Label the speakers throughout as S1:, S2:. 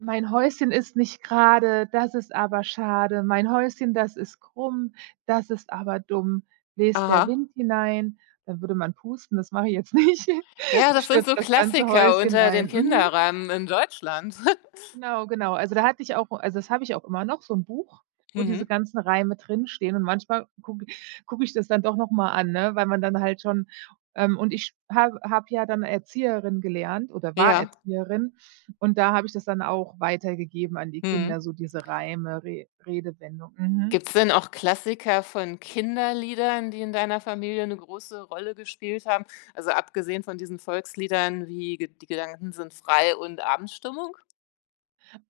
S1: „Mein Häuschen ist nicht grade, das ist aber schade. Mein Häuschen, das ist krumm, das ist aber dumm. Bläst der
S2: Aha.
S1: Wind hinein”, dann würde man pusten, das mache ich jetzt nicht,
S2: Ja, das sind so
S1: „stürzt das ganze
S2: Klassiker
S1: Häuschen
S2: unter
S1: ein”,
S2: den
S1: mhm.
S2: Kinderreimen in Deutschland.
S1: Genau, genau. Also, da hatte ich auch also, das habe ich auch immer noch so 'n Buch, wo diese
S2: Mhm.
S1: ganzen Reime drinstehen und manchmal gucke gucke ich das dann doch noch mal an, ne? Weil man dann halt schon, ähm und ich habe habe ja dann Erzieherin gelernt oder war
S2: Ja.
S1: Erzieherin und da habe ich das dann auch weitergegeben an die Kinder,
S2: Mhm.
S1: so diese Reime, Re Redewendung, mhm.
S2: Gibt's denn auch Klassiker von Kinderliedern, die in deiner Familie 'ne große Rolle gespielt haben? Also, abgesehen von diesen Volksliedern wie, Ge „Die Gedanken sind” frei und „Abendstimmung?”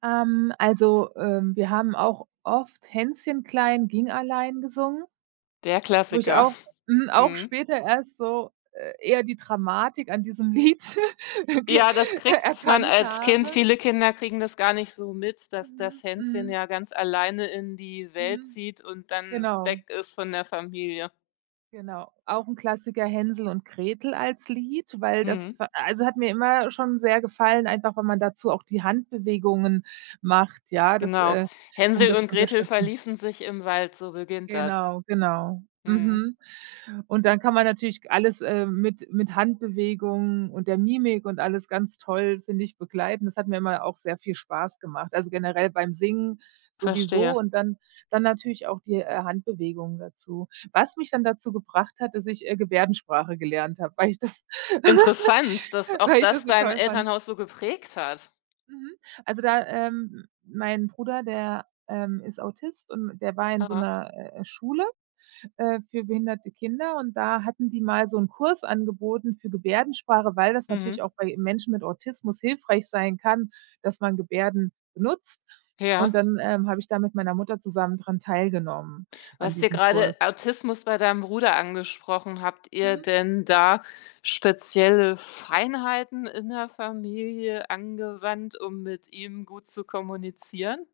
S1: Ähm, also, ähm, wir haben auch oft „Hänschen klein, ging allein” gesungen
S2: Der
S1: wo ich
S2: Klassiker.
S1: auch mhm, auch
S2: Mhm.
S1: später erst so, äh, eher die Dramatik an diesem Lied ge
S2: Ja, das
S1: er
S2: kriegt man
S1: erkannt
S2: als Kind
S1: habe.
S2: viele Kinder kriegen das gar nicht so mit, dass
S1: Mhm,
S2: das Hänschen
S1: mhm.
S2: ja ganz alleine in die Welt
S1: Mhm.
S2: zieht und dann weg
S1: Genau.
S2: ist von der Familie.
S1: Genau. Auch 'n Klassiker „Hänsel und Gretel” als Lied, weil das hat
S2: Mhm.
S1: ver also, hat mir immer schon sehr gefallen, einfach wenn man dazu auch die Handbewegungen macht, ja, das,
S2: Genau.
S1: äh um
S2: „Hänsel
S1: das zu
S2: und Gretel
S1: unterstützen.
S2: verliefen sich im Wald”, so beginnt das.
S1: Genau, genau,
S2: Mhm.
S1: mhm, und dann kann man natürlich alles, äh, mit mit Handbewegungen und der Mimik und alles ganz toll, finde ich, begleiten. Das hat mir immer auch sehr viel Spaß gemacht. Also, generell beim Singen
S2: Verstehe.
S1: sowieso und dann dann natürlich auch, die, äh, Handbewegung dazu, was mich dann dazu gebracht hat, dass ich, äh, Gebärdensprache gelernt habe, weil ich das
S2: Interessant, dass auch
S1: weil ich das
S2: das
S1: so
S2: dein
S1: toll fand.
S2: Elternhaus so geprägt hat.
S1: Mhm, also, da, ähm mein Bruder, der, ähm, ist Autist und der war in so
S2: Aha.
S1: 'ner, äh, Schule, äh, für behinderte Kinder und da hatten die mal so 'n Kurs angeboten für Gebärdensprache, weil das natürlich
S2: Mhm.
S1: auch bei Menschen mit Autismus hilfreich sein kann, dass man Gebärden nutzt und
S2: Ja.
S1: dann, ähm, habe ich da mit meiner Mutter zusammen dran teilgenommen
S2: Du
S1: an
S2: hast ja
S1: diesem
S2: grade
S1: Kurs.
S2: Autismus bei deinem Bruder angesprochen. Habt ihr
S1: Mhm.
S2: denn da spezielle Feinheiten in der Familie angewandt, um mit ihm gut zu kommunizieren?